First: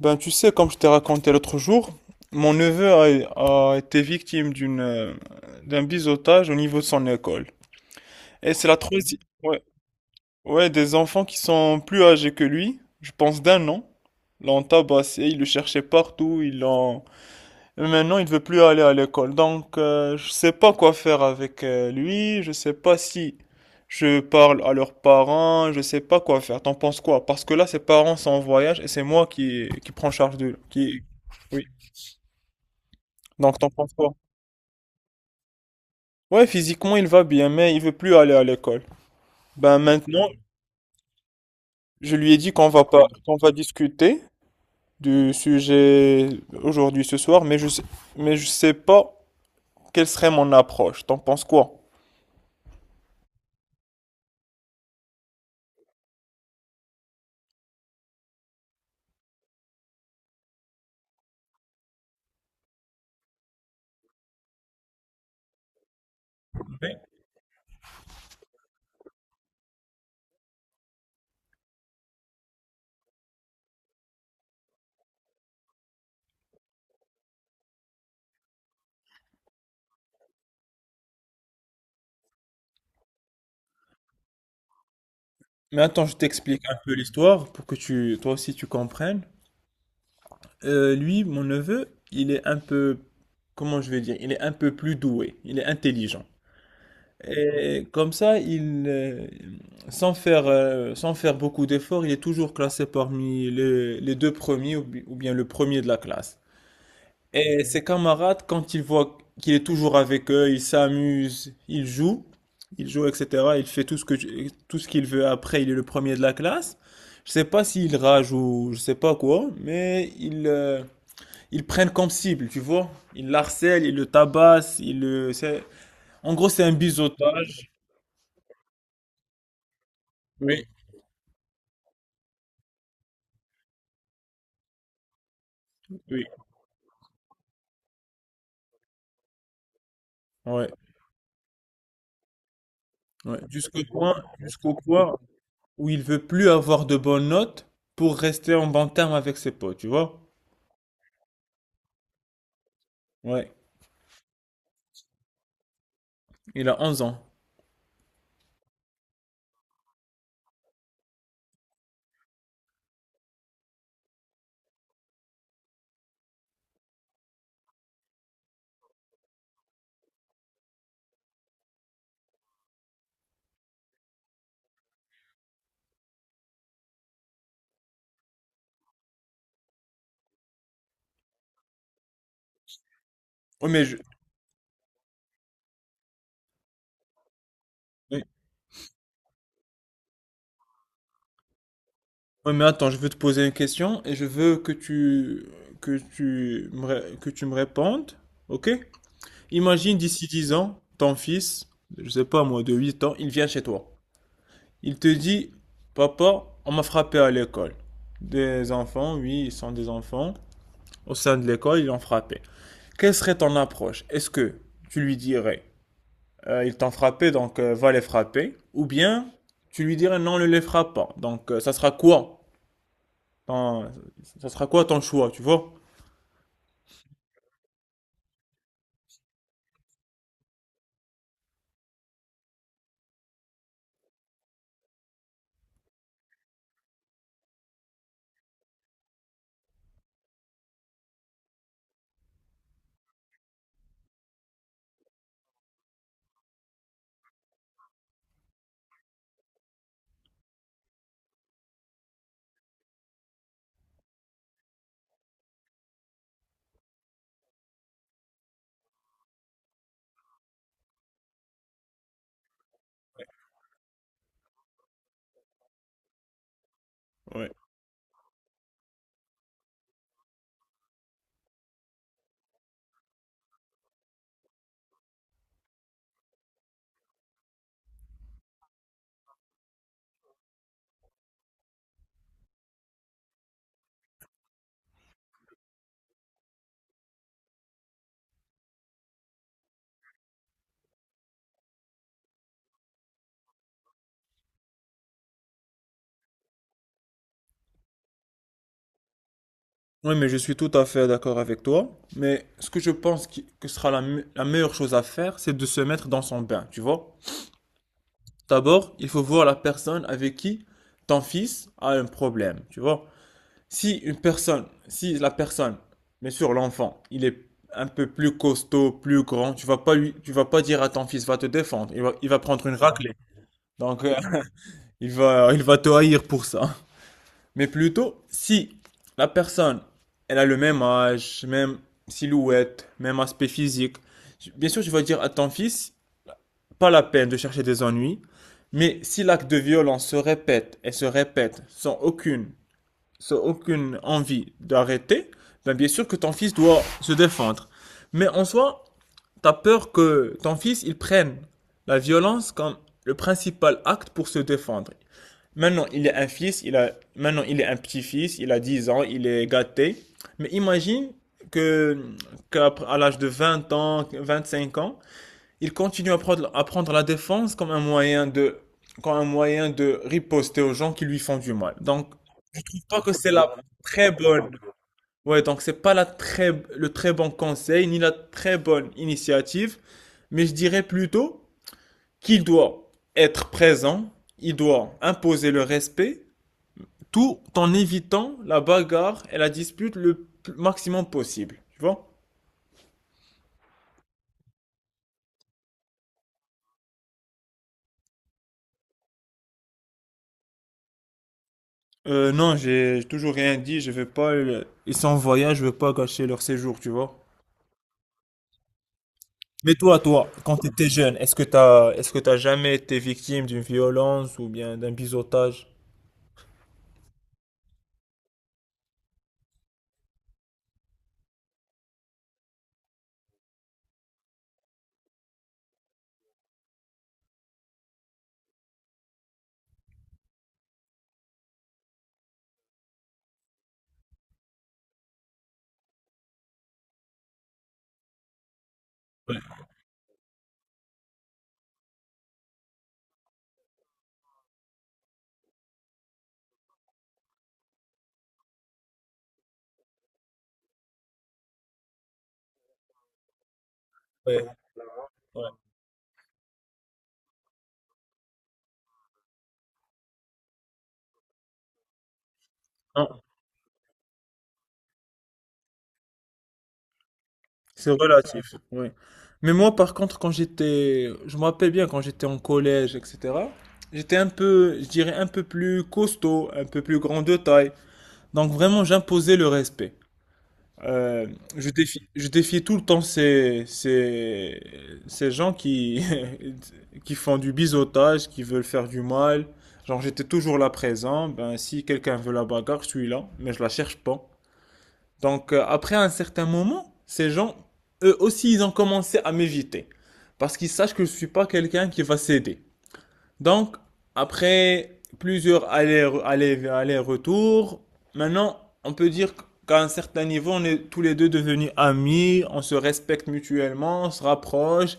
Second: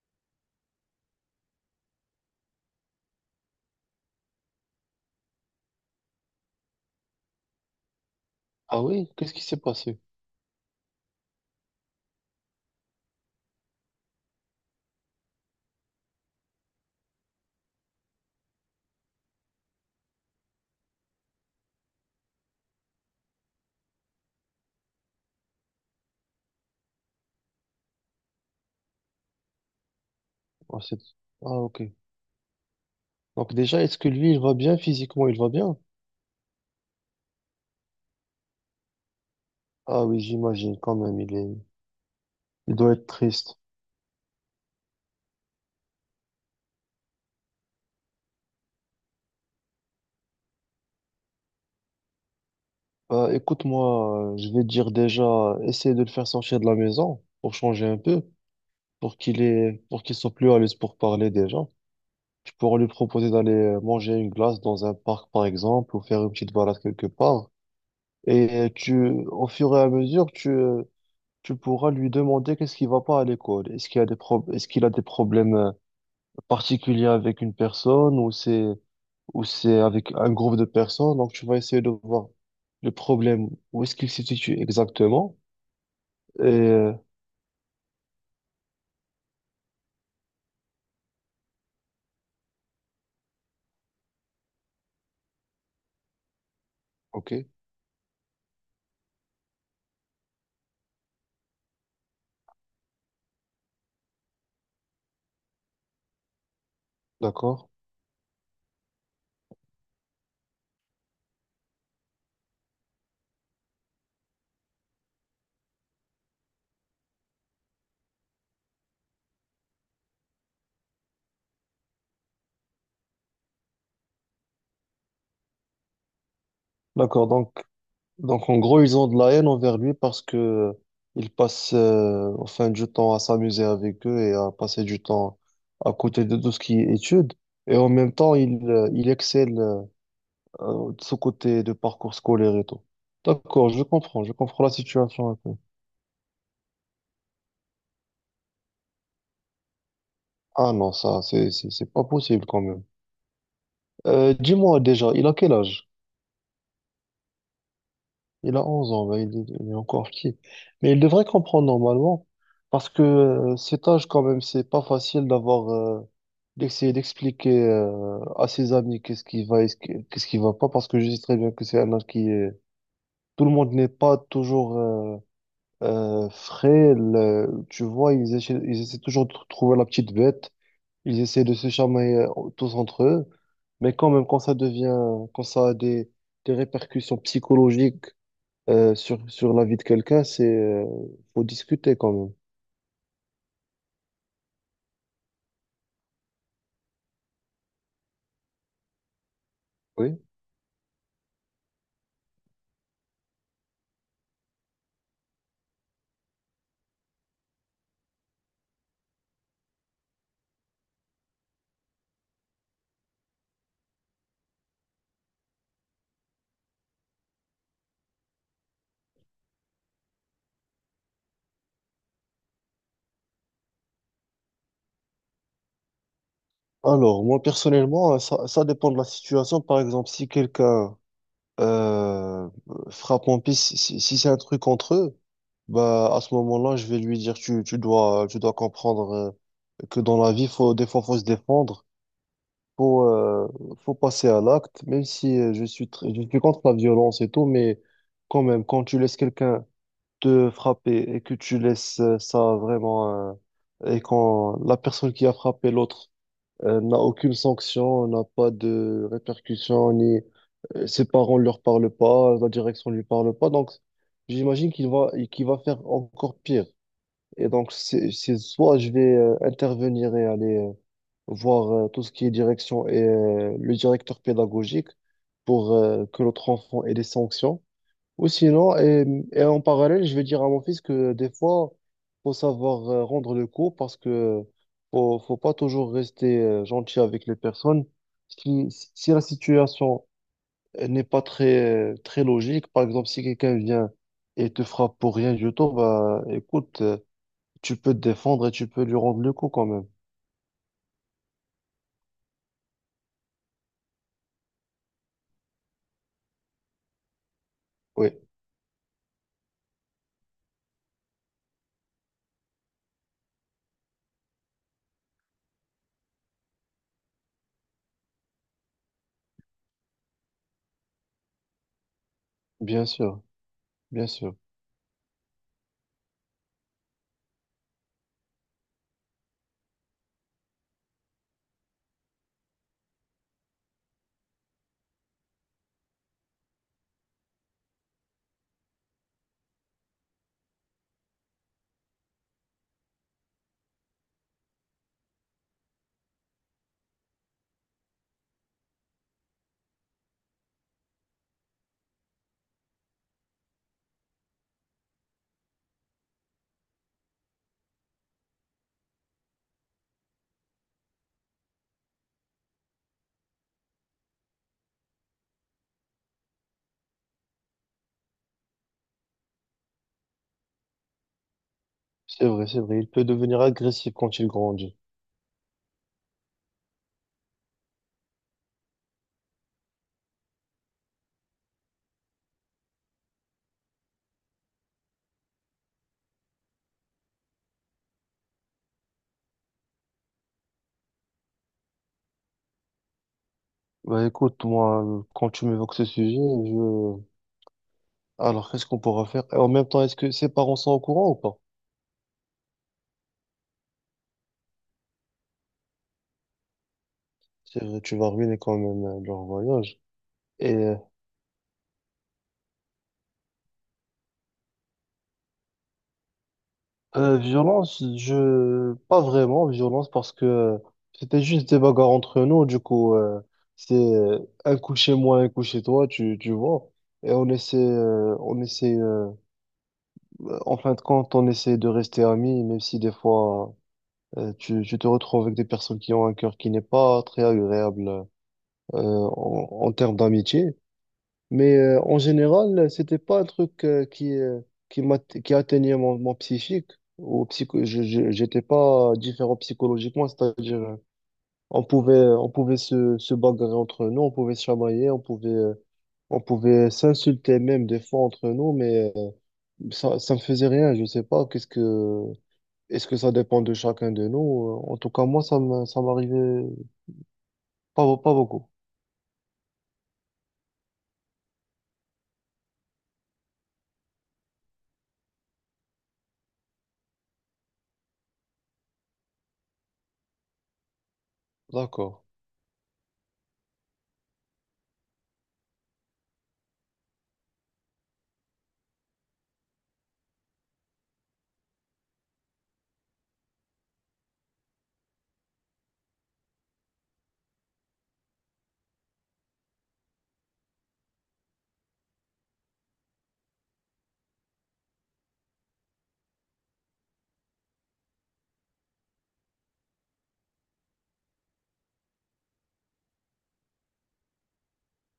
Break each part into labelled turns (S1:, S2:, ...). S1: Ben, tu sais, comme je t'ai raconté l'autre jour, mon neveu a été victime d'une, d'un biseautage au niveau de son école. Et c'est la
S2: Ah oui?
S1: troisième.
S2: Qu'est-ce qui s'est
S1: Ouais,
S2: passé?
S1: ouais, des enfants qui sont plus âgés que lui, je pense d'un an, l'ont tabassé, ils le cherchaient partout, ils l'ont. Maintenant, il ne veut plus aller à l'école, donc je ne sais pas quoi faire avec lui, je ne sais pas si je parle à leurs parents, je ne sais pas quoi faire. T'en penses quoi? Parce que là, ses parents sont en voyage et c'est moi qui prends charge de
S2: Ah, c'est-
S1: qui. Oui.
S2: ok. Donc
S1: Donc t'en
S2: déjà,
S1: penses
S2: est-ce que
S1: quoi?
S2: lui, il va bien physiquement? Il va bien?
S1: Ouais, physiquement il va bien, mais il veut plus aller à l'école. Ben
S2: Ah oui,
S1: maintenant,
S2: j'imagine quand même, il est...
S1: je lui ai dit qu'on
S2: il
S1: va
S2: doit être
S1: pas, qu'on va
S2: triste.
S1: discuter du sujet aujourd'hui ce soir, mais je sais pas quelle serait mon approche. T'en penses quoi?
S2: Bah, écoute-moi, je vais te dire déjà, essaye de le faire sortir de la maison pour changer un peu, pour qu'il ait... pour qu'il soit plus à l'aise pour parler déjà. Tu pourras lui proposer d'aller manger une glace dans un parc, par exemple, ou faire une petite balade quelque part. Et au fur et à mesure, tu pourras lui demander qu'est-ce qui va pas à l'école. Est-ce qu'il a des problèmes particulier avec une personne ou c'est avec un groupe de personnes. Donc, tu vas essayer de voir le problème, où est-ce qu'il se situe exactement.
S1: Mais attends, je
S2: Et,
S1: t'explique un
S2: euh,
S1: peu l'histoire pour que tu, toi aussi tu comprennes. Lui, mon neveu, il est un peu, comment je vais dire, il est un peu plus doué, il est intelligent.
S2: ok,
S1: Et comme ça, il, sans faire, sans faire beaucoup d'efforts, il est toujours classé parmi les deux premiers ou bi- ou bien le premier de la classe. Et
S2: d'accord.
S1: ses camarades, quand ils voient qu'il est toujours avec eux, ils s'amusent, ils jouent, etc. Il fait tout ce que, tu- tout ce qu'il veut. Après, il est le premier de la classe. Je sais pas s'il rage ou je sais pas quoi, mais ils, ils prennent comme cible, tu vois. Ils l'harcèlent, ils le tabassent, ils le, c'est- en gros, c'est un
S2: D'accord,
S1: biseautage.
S2: donc en gros, ils ont de la haine envers lui parce que
S1: Oui,
S2: il passe enfin du temps à s'amuser avec eux et à passer du temps à côté
S1: oui.
S2: de tout ce qui est études. Et en même temps, il excelle
S1: Ouais,
S2: de ce côté de parcours scolaire et tout.
S1: ouais.
S2: D'accord, je comprends la
S1: Jusqu'au point
S2: situation. Un peu.
S1: où il veut plus avoir de bonnes notes pour rester en bon terme avec ses potes, tu vois.
S2: Ah non, ça, c'est pas possible quand même.
S1: Ouais.
S2: Dis-moi déjà, il a quel âge?
S1: Il a 11 ans.
S2: Il a 11 ans, ben, il est encore petit. Mais il devrait comprendre normalement, parce que cet âge quand même, c'est pas facile d'avoir, d'essayer d'expliquer à ses amis qu'est-ce qui va et qu'est-ce qui va pas, parce que je sais très bien que c'est un âge qui est... Tout le monde n'est pas toujours frais, tu vois, ils essaient toujours de trouver la petite bête. Ils essaient de se chamailler tous entre eux,
S1: Oui, mais
S2: mais
S1: je-
S2: quand même, quand ça a des répercussions psychologiques
S1: oui.
S2: sur, sur la vie de quelqu'un, faut discuter quand même.
S1: Oui, mais attends, je veux te poser une question et je veux que tu me, ré- que tu me répondes, ok? Imagine
S2: Oui.
S1: d'ici 10 ans, ton fils, je sais pas moi, de 8 ans, il vient chez toi. Il te dit, papa, on m'a frappé à l'école. Des enfants, oui, ils sont des enfants. Au sein de l'école, ils l'ont frappé. Quelle serait ton approche? Est-ce que tu lui dirais, ils t'ont frappé, donc va les frapper? Ou bien tu lui dirais, non, ne les frappe pas. Donc ça sera quoi? Ton- ça sera quoi ton choix, tu vois?
S2: Alors, moi, personnellement, ça, ça dépend de la situation. Par exemple, si quelqu'un euh, frappe mon piste, si c'est un truc entre eux, bah, à ce moment-là, je vais lui dire, tu dois comprendre que dans la vie, faut, des fois, faut se défendre. faut, euh, faut passer à l'acte, même si je suis, je suis contre la violence et tout, mais quand même, quand tu laisses quelqu'un te frapper et que tu laisses ça vraiment, et quand la personne qui a frappé l'autre n'a aucune sanction, n'a pas de répercussions, ni ses parents ne leur parlent pas, la direction ne lui parle pas, donc j'imagine qu'il va faire encore pire. Et
S1: Ouais.
S2: donc, c'est soit je vais intervenir et aller. Voir tout ce qui est direction et le directeur pédagogique pour que notre enfant ait des sanctions. Ou sinon, et en parallèle, je vais dire à mon fils que des fois, faut savoir rendre le cours parce que faut pas toujours rester gentil avec les personnes. Si, si la situation n'est pas très, très logique, par exemple, si quelqu'un vient et te frappe pour rien du tout, bah, écoute, tu peux te défendre et tu peux lui rendre le coup quand même.
S1: Oui, mais je suis tout à fait d'accord avec toi. Mais ce que je pense qui- que sera la, me- la meilleure chose à faire, c'est de se mettre dans son bain, tu vois?
S2: Oui,
S1: D'abord, il faut voir la personne avec qui ton fils a un problème, tu vois? Si une personne, si la personne, bien sûr l'enfant, il est un peu plus costaud, plus grand, tu vas pas lui, tu vas pas dire à ton fils, va te défendre, il va prendre une
S2: bien
S1: raclée.
S2: sûr,
S1: Donc,
S2: bien sûr.
S1: il va te haïr pour ça. Mais plutôt, si la personne, elle a le même âge, même silhouette, même aspect physique, bien sûr, tu vas dire à ton fils, pas la peine de chercher des ennuis, mais si l'acte de violence se répète et se répète sans aucune, sans aucune envie d'arrêter, ben bien sûr que ton fils doit se défendre. Mais en soi, t'as peur que ton fils, il prenne la violence comme le principal acte pour se défendre. Maintenant, il est un fils, il a, maintenant, il est un petit-fils, il a 10 ans, il est gâté. Mais imagine que, qu'à l'âge de 20 ans, 25 ans, il continue à prendre la défense comme un moyen de, comme un moyen de riposter aux gens qui lui font du mal. Donc,
S2: C'est vrai, c'est
S1: je
S2: vrai.
S1: trouve
S2: Il
S1: pas
S2: peut
S1: que c'est
S2: devenir
S1: la
S2: agressif
S1: très
S2: quand il
S1: bonne,
S2: grandit.
S1: ouais, donc c'est pas la très, le très bon conseil, ni la très bonne initiative, mais je dirais plutôt qu'il doit être présent, il doit imposer le respect, tout en évitant la bagarre et la dispute le maximum possible, tu vois?
S2: Bah écoute, moi, quand tu m'évoques ce sujet, je... Alors, qu'est-ce qu'on pourra faire? Et en même temps, est-ce que ses parents sont au courant ou pas?
S1: Non, j'ai toujours rien dit, je veux pas, le- ils sont en voyage, je veux pas gâcher leur séjour, tu vois?
S2: C'est vrai, tu vas ruiner quand même leur
S1: Mais
S2: voyage.
S1: toi, toi,
S2: Et
S1: quand tu
S2: euh,
S1: étais jeune, est-ce que t'as jamais été victime d'une violence ou bien d'un biseautage?
S2: Violence, je... Pas vraiment violence parce que c'était juste des bagarres entre nous. Du coup, c'est un coup chez moi, un coup chez toi, tu vois. Et on essaie, en fin de compte, on essaie de rester amis, même si des fois... Tu, tu te retrouves avec des personnes qui ont un cœur qui n'est pas très agréable en, en termes d'amitié. Mais en général, c'était pas un truc qui m'a, qui atteignait mon, mon psychique. Ou psycho, j'étais pas différent psychologiquement, c'est-à-dire on pouvait se bagarrer entre nous, on pouvait
S1: Ouais,
S2: se chamailler,
S1: ouais.
S2: on pouvait s'insulter même des fois entre nous, mais ça me faisait rien. Je sais pas, qu'est-ce que est-ce que ça
S1: Non,
S2: dépend de chacun de nous? En tout cas, moi, ça m'arrivait pas,
S1: c'est
S2: pas beaucoup.
S1: relatif, oui. Mais moi, par contre, quand j'étais, je me rappelle bien quand j'étais en collège, etc., j'étais un peu, je dirais un peu plus costaud, un peu plus grand de taille. Donc vraiment, j'imposais le respect. Euh, je défiais,
S2: D'accord,
S1: je défiais tout le temps ces, ces, ces gens qui, qui font du biseautage, qui veulent faire du mal. Genre, j'étais toujours là présent. Ben, si quelqu'un veut la bagarre, je suis là, mais je la cherche pas. Donc, après un certain moment, ces gens, eux aussi, ils ont commencé à m'éviter. Parce qu'ils sachent que je suis pas quelqu'un qui va céder. Donc, après plusieurs allers- allers- allers-retours, maintenant, on peut dire qu'à un certain niveau, on est tous les deux devenus amis, on se respecte mutuellement, on se rapproche,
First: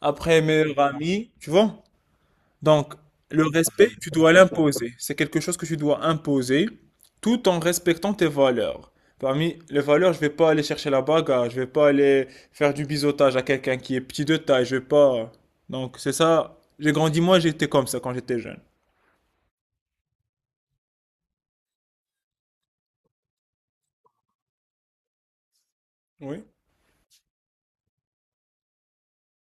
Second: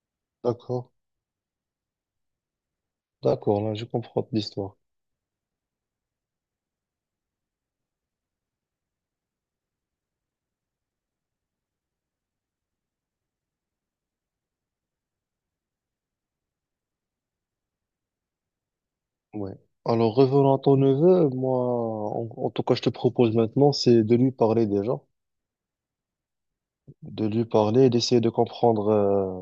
S1: après meilleurs
S2: d'accord,
S1: amis, tu vois? Donc, le
S2: d'accord, là, je
S1: respect, tu
S2: comprends
S1: dois
S2: l'histoire.
S1: l'imposer. C'est quelque chose que tu dois imposer tout en respectant tes valeurs. Parmi les valeurs, je vais pas aller chercher la bagarre, je vais pas aller faire du biseautage à quelqu'un qui est petit de taille, je vais pas. Donc, c'est ça. J'ai grandi, moi, j'étais comme ça quand j'étais jeune.
S2: Ouais. Alors, revenons à ton neveu, moi, en, en tout cas, je te propose maintenant, c'est de lui parler déjà,
S1: Oui.
S2: de lui parler et d'essayer de comprendre. euh,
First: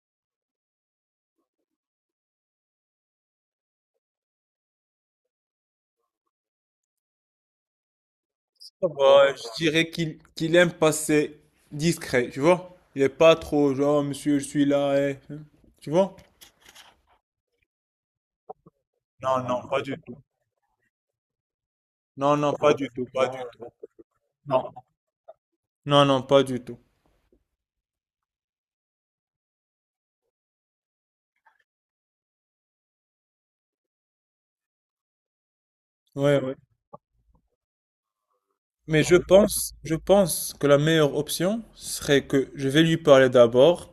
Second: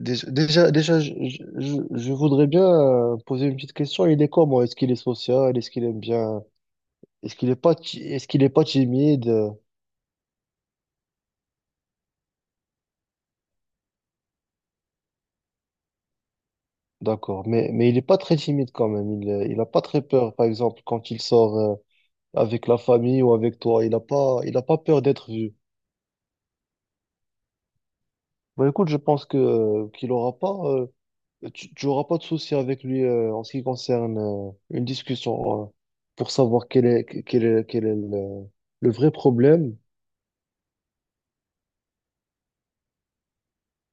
S2: dé- Déjà, déjà, je voudrais bien poser une petite question. Il est comment? Est-ce qu'il est social? Est-ce qu'il aime bien? Est-ce qu'il est pas
S1: Ça
S2: timide?
S1: va, je dirais qu'il aime passer discret, tu vois? Il est pas trop genre, monsieur, je suis là, eh. Tu vois?
S2: D'accord, mais il n'est pas très timide quand même.
S1: Non,
S2: Il n'a
S1: non,
S2: pas
S1: pas du
S2: très
S1: tout.
S2: peur, par exemple, quand il sort
S1: Non, non,
S2: avec
S1: pas
S2: la
S1: du tout,
S2: famille
S1: pas
S2: ou
S1: du
S2: avec
S1: tout.
S2: toi. Il a pas peur d'être vu.
S1: Non, non, pas du tout.
S2: Bah, écoute, je pense que qu'il aura pas, tu tu auras pas de souci avec lui en ce qui concerne une discussion pour
S1: Ouais, ouais.
S2: savoir quel est le
S1: Mais
S2: vrai problème.
S1: je pense que la meilleure option serait que je vais lui parler d'abord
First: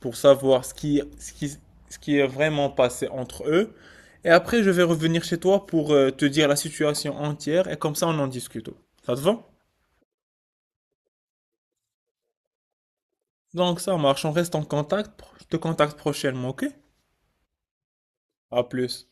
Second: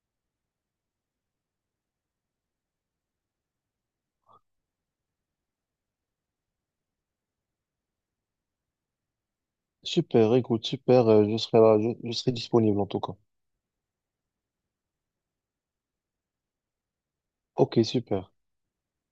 S1: pour savoir ce qui, ce qui, ce qui est vraiment passé entre eux. Et après, je vais revenir chez toi pour te dire la situation entière et comme ça, on en discute. Ça te va?
S2: Super, écoute, super. Je serai là, je serai disponible en tout cas.
S1: Donc, ça marche, on reste en contact. Je te contacte prochainement, ok?
S2: Ok, super.
S1: À plus.